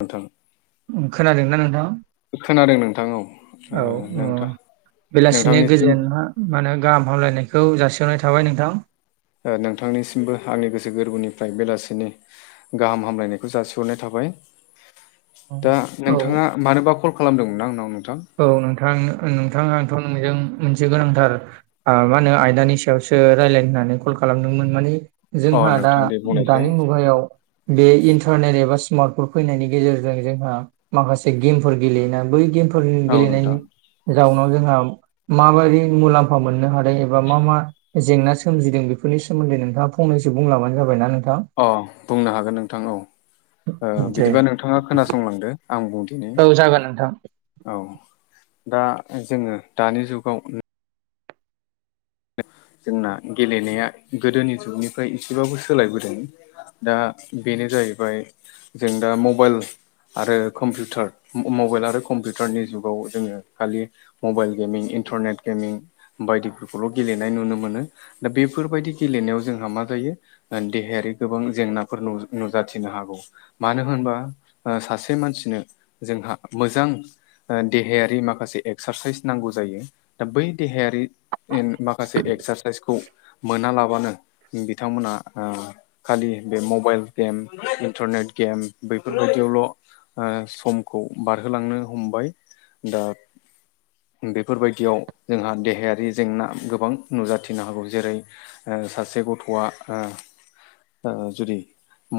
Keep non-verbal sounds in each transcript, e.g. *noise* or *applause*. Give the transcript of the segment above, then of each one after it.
नोंथां खोनादोंना नोंथां? खोनादों नोंथां औ। ओ औ ओ नोंथां बेलासिनि नोंथांनिसिम गोजोना मा होनो गाहाम हामलायनायखौ जासि हरनाय थाबाय नोंथां। ओ नोंथांनिसिमबो आंनि गोसो गोरबोनिफ्राय बेलासिनि गाहाम हामलायनायखौ जासिहरनाय थाबाय। औ दा औ नोंथाङा मानोबा कल खालामदोंमोन ना आंनाव नोंथां औ नोंथां नोंथाङाथ' नोंजों मोनसे गोनांथार मा होनो आयदानि सायावसो रायलाय होननानै कल खालामदोंमोन माने अ जोंहा दा नोंथां दे बुंनायसाय दानि मुगायाव बे इन्टारनेट एबा स्मार्टफन फैनायनि गेजेरजों जोंहा माखासे गेमफोर गेलेयोना बै गेमफोर औ नोंथां गेलेनायनि जाउनाव जोंहा माबायदि मुलाम्फा मोननो हादों एबा मा मा जेंना सोमजिदों बेफोरनि सोमोन्दै नोंथाङा फंनैसो बुंबानो जाबाय ना नोंथाङा अ बुंनो हागोन नोंथां औ दे बिदिबा नोंथाङा खोनासंलांदो आं बुं दौ जागोनथां औ दा जोङो दानि जुगाव जोंना गेलेनाया गोदोनि जुगनिफ्राय एसेबाबो सोलायबोदों दा बेनो जाहैबाय जों दा मबाइल आरो कम्पिउटार मबाइल आरो कम्पिउटारनि जुगाव जोङो खालि मबाइल गेमिं इन्टारनेट गेमिं बायदि ल' गेलेनाय नुनो मोनो दा बेफोरबायदि गेलेनायाव जोंहा मा जायो देहायारि गोबां जेंनाफोर नुजा नुजाथिनो हागौ। मानो होनोबा सासे मानसिनो जोंहा मोजां देहायारि माखासे एक्सारसाइस नांगौ जायो दा बै देहायारि माखासे एक्सारसाइसखौ मोनालाबानो बिथांमोना ओ खालि बे मबाइल गेम इन्टारनेट गेम बैफोरबायदियावल' ओ समखौ बारहोलांनो हमबाय दा बेफोरबायदियाव जोंहा देहायारि जेंना गोबां नुजाथिनो हागौ जेरै ओ सासे गथ'आ ओ ओ जुदि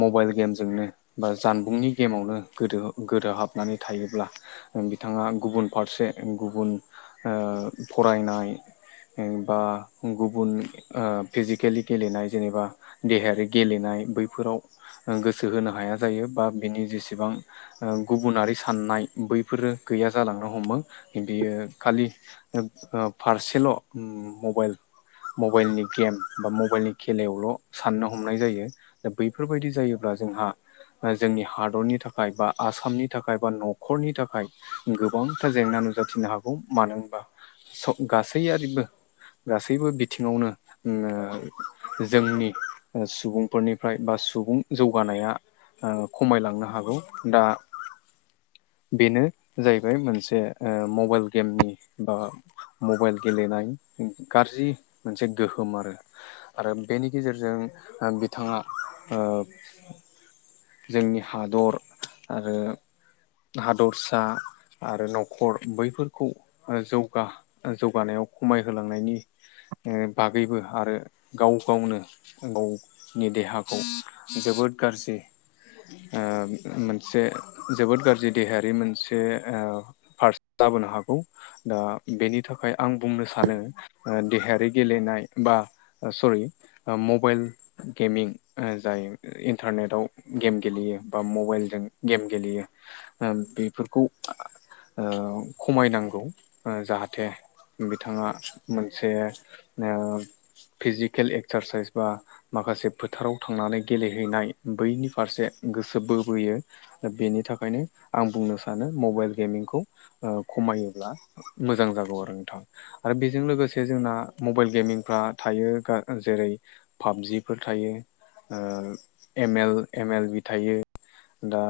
मबाइल गेमजोंनो बा जानबुंनि गेमावनो गोदो गोदोहाबनानै थायोब्ला बिथाङा गुबुन फारसे गुबुन ओ फरायनाय ओ बा गुबुन ओ फिजिकेलि गेलेनाय जेनेबा देहायारि गेलेनाय बैफोराव गोसो होनो हाया जायो बा बिनि जेसेबां गुबुनारि साननाय बैफोरो गैया जालांनो हमो बियो खालि ओ फारसेल' मबाइल मबाइलनि गेम बा मबाइलनि खेलायावल' साननो हमनाय जायो। दा बैफोरबायदि जायोब्ला जोंहा जोंनि हादरनि थाखाय बा आसामनि थाखाय बा न'खरनि थाखाय गोबांथार जेंना नुजाथिनो हागौ मानो होनबा गासैयारिबो गासैबो बिथिङावनो ओ जोंनि सुबुंफोरनिफ्राय बा सुबुं जौगानाया ओ खमायलांनो हागौ दा बेनो जाहैबाय मोनसे ओ मबाइल गेमनि बा मबाइल गेलेनाय गाज्रि मोनसे गोहोम आरो आरो बेनि गेजेरजों ओ बिथाङा ओ जोंनि हादर आरो हादरसा आरो न'खर बैफोरखौ जौगा जौगानायाव खमायहोलांनायनि ओ बागैबो आरो गाव गावनो गावनि देहाखौ जोबोद गाज्रि ओ मोनसे जोबोद गाज्रि देहायारि मोनसे फारसे लाबोनो हागौ दा बेनि थाख खाय आं बुंनो सानो देहायारि गेलेनाय बा सरि मबाइल गेमिं जायो इन्टारनेटाव गेम गेलेयो बा मबाइलजों गेम गेलेयो बेफोरखौ खमायनांगौ जाहाथे बिथाङा मोनसे ओ फिजिकेल एक्सारसाइस बा माखासे फोथाराव थांनानै गेलेहैनाय बैनि फारसे गोसो बोबोयो दा बेनि थाखायनो आं बुंनो सानो मबाइल गेमिंखौ ओ खमायोब्ला मोजां जागौ आरो। आरो बेजों लोगोसे जोंना मबाइल गेमिंफ्रा थायो जेरै पाबजिफोर थायो ओ M L M L B थायो दा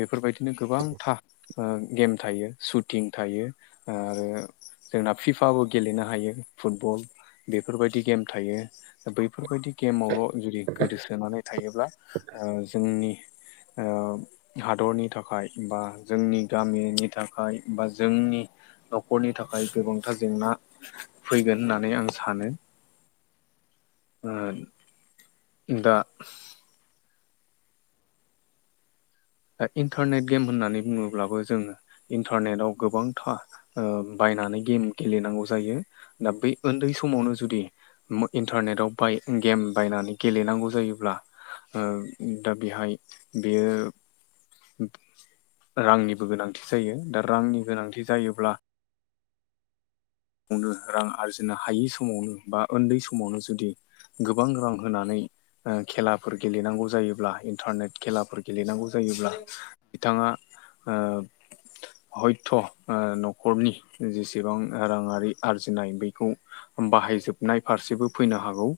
बेफोरबायदि बिदिनो गोबांथा ओ गेम थायो सुटिं थायो आरो जोंना फिफाबो गेलेनो हायो फुटबल बेफोरबायदि गेम थायो। दा बैफोरबायदि गेमावल' जुदि गोदोसोनानै थायोब्ला ओ जोंनि ओ हादरनि थाखाय बा जोंनि गामिनि थाखाय बा जोंनि न'खरनि थाखाय गोबांथार जेंना फैगोन होननानै आं सानो दा दा इन्टारनेट गेम होननानै बुङोब्लाबो जोङो इन्टारनेटआव गोबांथा बायनानै गेम गेलेनांगौ जायो दा बै उन्दै समावनो जुदि इन्टारनेटाव बाय गेम बायनानै गेलेनांगौ जायोब्ला दा बेहाय बेयो रांनिबो गोनांथि जायो दा रांनि गोनांथि जायोब्ला *inaudible* नो रां आरजिनो हायै समावनो बा उन्दै समावनो जुदि गोबां रां होनानै खेलाफोर गेलेनांगौ जायोब्ला इन्टारनेट खेलाफोर गेलेनांगौ जायोब्ला बिथाङा ओ हयथ' ओ न'खरनि जेसेबां राङारि आरजिनाय बेखौ बाहायजोबनाय फारसेबो फैनो हागौ।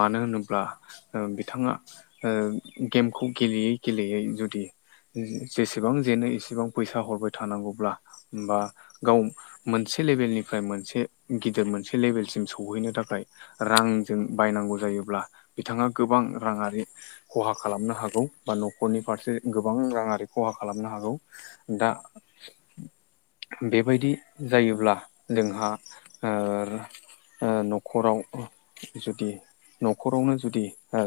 मानो होनोब्ला बिथाङा ओ गेमखौ गेलेयै गेलेयै जुदि जेसेबां जेनो एसेबां फैसा हरबाय थानांगौब्ला बा गाव मोनसे लेबेलनिफ्राय मोनसे गिदिर मोनसे लेभेलसिम सौहैनो थाखाय रांजों बायनांगौ जायोब्ला बिथाङा गोबां राङारि खहा खालामनो हागौ बा न'खरनि फारसे गोबां राङारि खहा खालामनो हागौ दा बेबायदि जायोब्ला जोंहा ओ न'खराव जुदि न'खरावनो जुदि ओ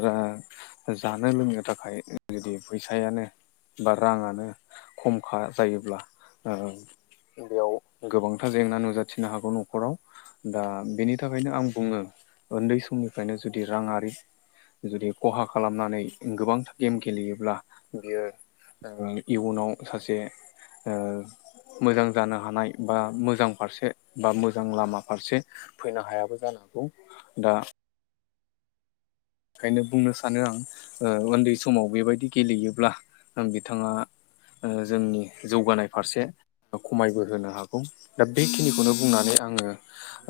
जानो लोंनो थाखाय जुदि फैसायानो बा राङानो खमखा जायोब्ला बेयाव गोबांथा जेंना नुजाथिनो हागौ न'खराव दा बेनि थाखायनो आं बुङो उन्दै समनिफ्रायनो जुदि राङारि जुदि खहा खालामनानै गोबांथा गेम गेलेयोब्ला बियो ओ इयुनाव सासे ओ मोजां जानो हानाय बा मोजां फारसे बा मोजां लामा फारसे फैनो हायाबो जानो हागौ दा ओंखायनो बुंनो सानो आं ओ उन्दै समाव बेबायदि गेलेयोब्ला आं बिथाङा ओ जोंनि जौगानाय फारसे खमायबो होनो हागौ दा बेखिनिखौनो बुंनानै आङो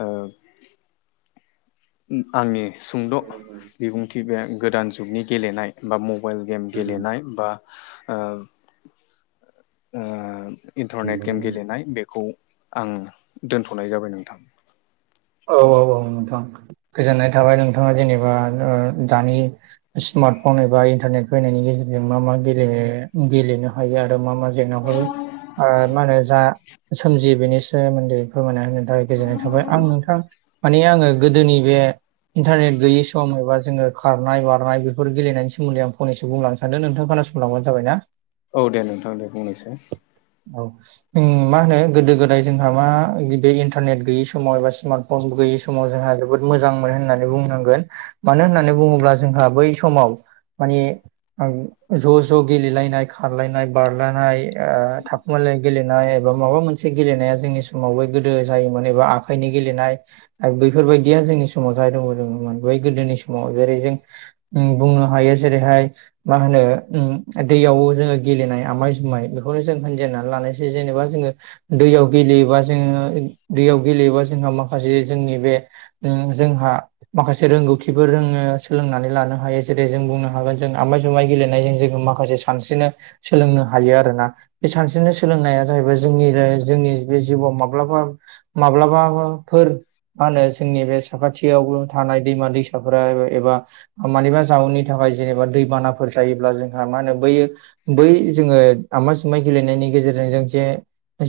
ओ आंनि सुंद' बिबुंथि बे गोदान जुगनि गेलेनाय बा मबाइल गेम नोंथां। गेलेनाय बा ओ ओ इन्टारनेट गेम गेलेनाय बेखौ आं दोनथ'नाय जाबाय नोंथां। औ औ औ नोंथां गोजोननाय थाबाय नोंथाङा जेनेबा दानि स्मार्ट फन एबा इन्टारनेट फैनायनि गेजेरजों मा मा गेले गेलेनो हायो आरो मा मा जेंनाफोर ओ मा होनो जा सोमजियो बेनि सोमोन्दै फोरमाना होगोन गोजोननाय थाबाय आं नोंथां माने आङो गोदोनि बे इन्टारनेट गैयि सम एबा जोङो खारनाय बारनाय बेफोर गेलनायनि सोमोन्दै आं फनैसो बुंलांनो सानदों नोंथां खोनासंलबानो जाबाय ना। औ दे नोंथां दे बुंनायसाय। औ। उम मा होनो गोदो गोदाय जोंहा मा बे इन्टारनेट गैयि समाव एबा स्मार्ट फन गैयि समाव जोंहा जोबोद मोजां मोन होननानै बुंनांगोन। मानो होननानै बुङोब्ला जोंहा बै समाव मानि आं ज' ज' गेलेलायनाय खारलायनाय बारलायनाय ओ थाब मालाय गेलेनाय एबा माबा मोनसे गेलेनाया जोंनि समावबो गोदो जायोमोन एबा आखाइनि गेलेनाय आरो बैफोरबायदिया जोंनि समाव जाय दंमोन बै गोदोनि समाव जेरै जों उम बुंनो हायो जेरैहाय मा होनो उम दैयाव जोङो गेलेनाय आमाय जुमाय बेखौनो जों होनजेननानै लानायसै जेनेबा जोङो दैयाव गेलेयोबा जोङो दैयाव गेलेयोबा जोंहा माखासे जोंनि बे उम जोंहा माखासे रोंगौथिफोर रोङो सोलोंनानै लानो हायो जेरै जों बुंनो हागोन जों आमाय जुमाय गेलेनायजों जोङो माखासे सानस्रिनो सोलोंनो हायो आरोना। बे सानस्रिनो सोलोंनाया जाहैबाय जोंनि जोंनि बे जिउआव माब्लाबा माब्लाबाबा फोर मा होनो जोंनि बे साखाथियाव थानाय दैमा दैसाफोरा एबा मानिबा जाउननि थाखाय जेनेबा दैबानाफोर जायोब्ला जोंहा मा होनो बैयो बै जोङो आमा जुमाइ गेलेनायनि गेजेरजों जों जे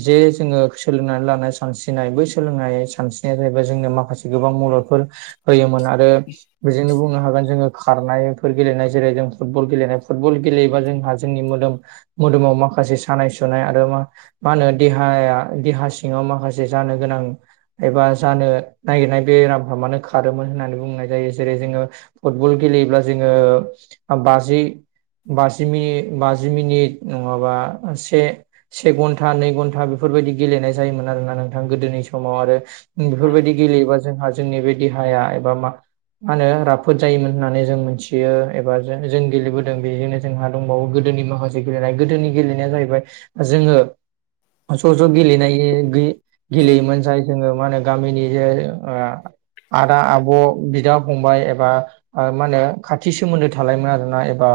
जे जोङो सोलोंनानै लानाय सानस्रिनाय बै सोलोंनाय सानस्रिनाया जाहैबाय जोंनो माखासे गोबां मददफोर होयोमोन आरो बेजोंनो बुंनो हागोन जोङो खारनायफोर गेलेनाय जेरै जों फुटबल गेलेनाय फुटबल गेलेयोबा जोंहा जोंनि मोदोम मोदोमाव माखासे सानाय सुनाय आरो मा मा होनो देहाया देहा सिङाव माखासे जानो गोनां एबा जानो नागिरनाय बेरामफा मानो खारोमोन होननानै बुंनाय जायो जेरै जोङो फुटबल गेलेयोब्ला जोङो बाजि बाजि मिनिट बाजि मिनिट नङाबा से से घन्टा नै घन्टा बेफोरबायदि गेलेनाय जायोमोन आरो ना नोंथां गोदोनि समाव आरो बेफोरबायदि गेलेयोबा जोंहा जोंनि बे देहाया एबा मा मा होनो राफोद जायोमोन होननानै जों मोनथियो एबा जों जों गेलेबोदों बेजोंनो जोंहा दंबावो गोदोनि माखासे गेलेनाय गोदोनि गेलेनाया जाहैबाय जोङो ज' ज' गेलेनाय गेलेयोमोन जाय जोङो मा होनो गामिनि जे ओ आदा आब' बिदा फंबाय एबा ओ मा होनो खाथि सोमोन्दो थालायोमोन आरोना एबा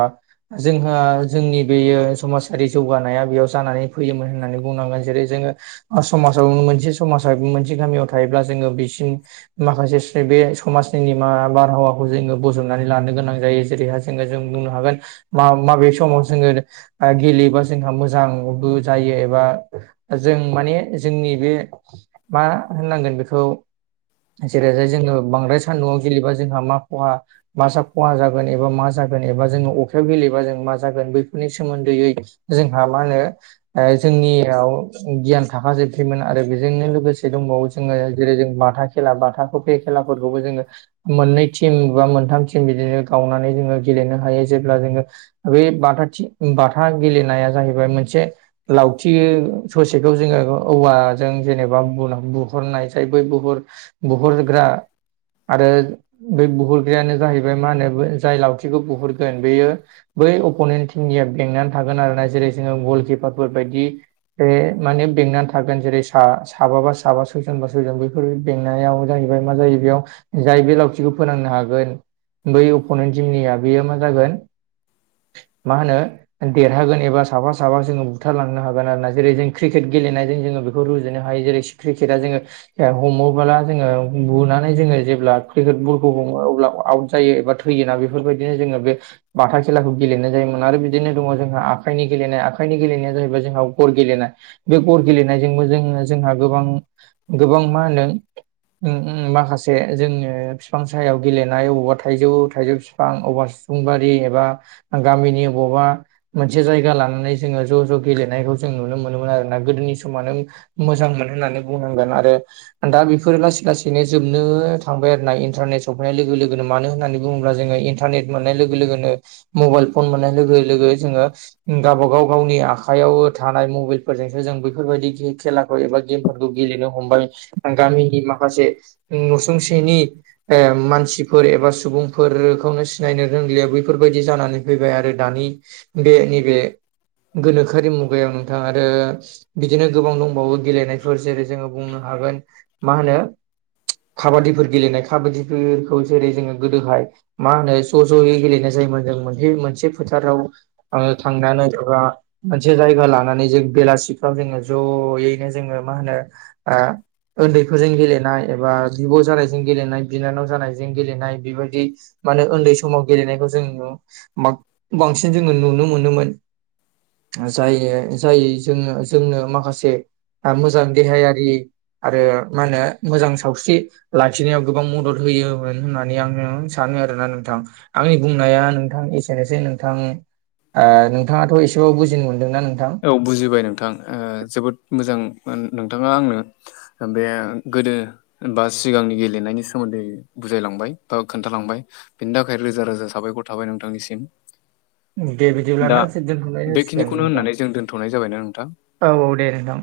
जोंहा जोंनि बेयो समाजारि जौगानाया बेयाव जानानै फैयोमोन होननानै बुंनांगोन जेरै जोङो ओ समाजाव मोनसे समाजा मोनसे गामियाव थायोब्ला जोङो बेसिम माखासे बे समाजनि निमाहा बारहावाखौ जोङो बजबनानै लानो गोनां जायो जेरैहाय जोङो जों बुंनो हागोन मा माबे समाव जोङो ओ गेलेयोबा जोंहा मोजांबो जायो एबा जों माने जोंनि बे मा होननांगोन बेखौ जेरैहाय जोङो बांद्राय सान्दुङाव गेलेबा जोंहा मा खहा मा सा खहा जागोन एबा मा जागोन एबा जोंङो अखायाव गेलेबा जों मा जागोन बैफोरनि सोमोन्दैयै जोंहा मा होनो ओ जोंनियाव गियान थाखा जोबसैमोन आरो बेजोंनो लोगोसे जे दंबावो जोङो जेरै जों बाथा खेला बाथाखौ बे खेलाफोरखौबो जोङो मोननै थिम बा मोनथाम थिम बिदिनो गावनानै जोङो गेलेनो हायो जेब्ला जोङो बे बाथाथि उम बाथा गेलेनाया जाहैबाय मोनसे लावथि ससेखौ जोङो औवाजों जेनेबा बुंनां बुहरनाय जाय बै बुहर बुहरग्रा आरो बै बुहरग्रायानो जाहैबाय मा होनो जाय लावथिखौ बुहुरगोन बेयो बै अप'नेन्ट टिमनिया बेंनानै थागोन आरो ना जेरै जोङो गलकिपारफोर बायदि बे माने बेंनानै थागोन जेरै सा-साबाबा साबा सयजन बा सयजन बेैफोर बेंनायाव जाहैबाय मा जायो बेयाव जाय बे लावथिखौ फोनांनो हागोन बै अपनेन्ट टिमनिया बेयो मा जागोन मा होनो देरहागोन एबा साफा साफा जोङो बुथारलांनो हागोन आरो ना जेरै जों क्रिकेट गेलेनायजों जोङो बेखौ रुजुनो हायो जेरै क्रिकेटआ जोङो हमोब्ला जोङो बुनानै जोङो जेब्ला क्रिकेट बलखौ हमो अब्ला आउट जायो एबा फैयोना बेफोरबायदिनो जोङो बे बाथा खेलाखौ गेलेनाय जायोमोन आरो बिदिनो दंङ जोंहा आखाइनि गेलेनाय आखाइनि गेलेनाया जाहैबाय जोंहा गर गेलेनाय। बे गर गेलेनायजोंबो जोङो जोंहा गोबां गोबां मा होनो उम उम माखासे जोङो बिफां सायायाव गेलेनाय अबावबा थाइजौ थाइजौ बिफां अबबा फुंबारि एबा गामिनि अबावबा मोनसे जायगा लानानै जोङो ज' ज' गेलेनायखौ जों नुनो मोनोमोन आरोना गोदोनि समानो मोजां मोन होननानै बुंनांगोन आरो दा बेफोरो लासै लासैनो जोबनो थांबाय आरोना इन्टारनेट सफैनाय लोगो लोगोनो मानो होननानै बुंङोब्ला जोङो इन्टारनेट मोननाय लोगो लोगोनो मबाइल फन मोननाय लोगो लोगो जोङो उम गावबाागाव गावनि आखायाव थानाय मबाइलफोरजोंसो जों बेफोरबायदि खेलाखौ एबा गेम फोर गेलेनो हमबाय गामिनि माखासे नसुंसेनि ओ मानसिफोर एबा सुबुंफोरखौनो सिनायनो रोंलिया बैफोरबायदि जानानै फैबाय आरो दानि बे नैबे गोनोखोआरि मुगायाव दा आरो बिदिनो गोबां दंबावो गेलेनाय फोर जेरै जोंङो बुंनो हागोन मा होनो खाबादिफोर गेलेनाय खाबादिफोरखौ जेरै जोङो गोदोहाय मा होनो ज' ज'यै गेलेनाय जायोमोन जों मोनसे मोनसे फोथाराव आं थांनानै रा मोनसे जायगा लानानै जों बेलासिफ्राव जोङो जयैनो जोङो मा होनो ओ उन्दैफोरजों गेलेनाय एबा बिब' जानायजों गेलेनाय बिनानाव जानायजों गेलेनाय बेबायदि मानो उन्दै समाव गेलेनायखौ जों बांसिन जोङो नुनो मोनोमोन। जायै जाय जोङो जोंनो माखासे मोजां देहायारि आरो मा होनो मोजां सावस्रि लाखिनायाव गोबां मदद होयोमोन होननानै आङो सानो आरोना नोंथां। आंनि बुंनाया नोंथां एसेनोसै नोंथां। ओ नोंथाङाथ' एसेबो बुजिनो मोन्दोंना नोंथां? औ बुजिबाय नोंथां ओ जोबोद मोजां नोंथांङा आंनो ओमफाय आं गोदो बा सिगांनि गेलेनायनि सोमोन्दै बुजायलांबाय बा खोन्थालांबाय। बेनि थाखाय रोजा रोजा साबायखर थाबाय नोंथांनिसिम। दे दा बिदिब्लाना दोनथ'नाय जासिगोन बेखिनिखौनो नोंथां। होननानै जों दोनथ'नाय जाबायना नोंथां। औ औ दे ओंथां।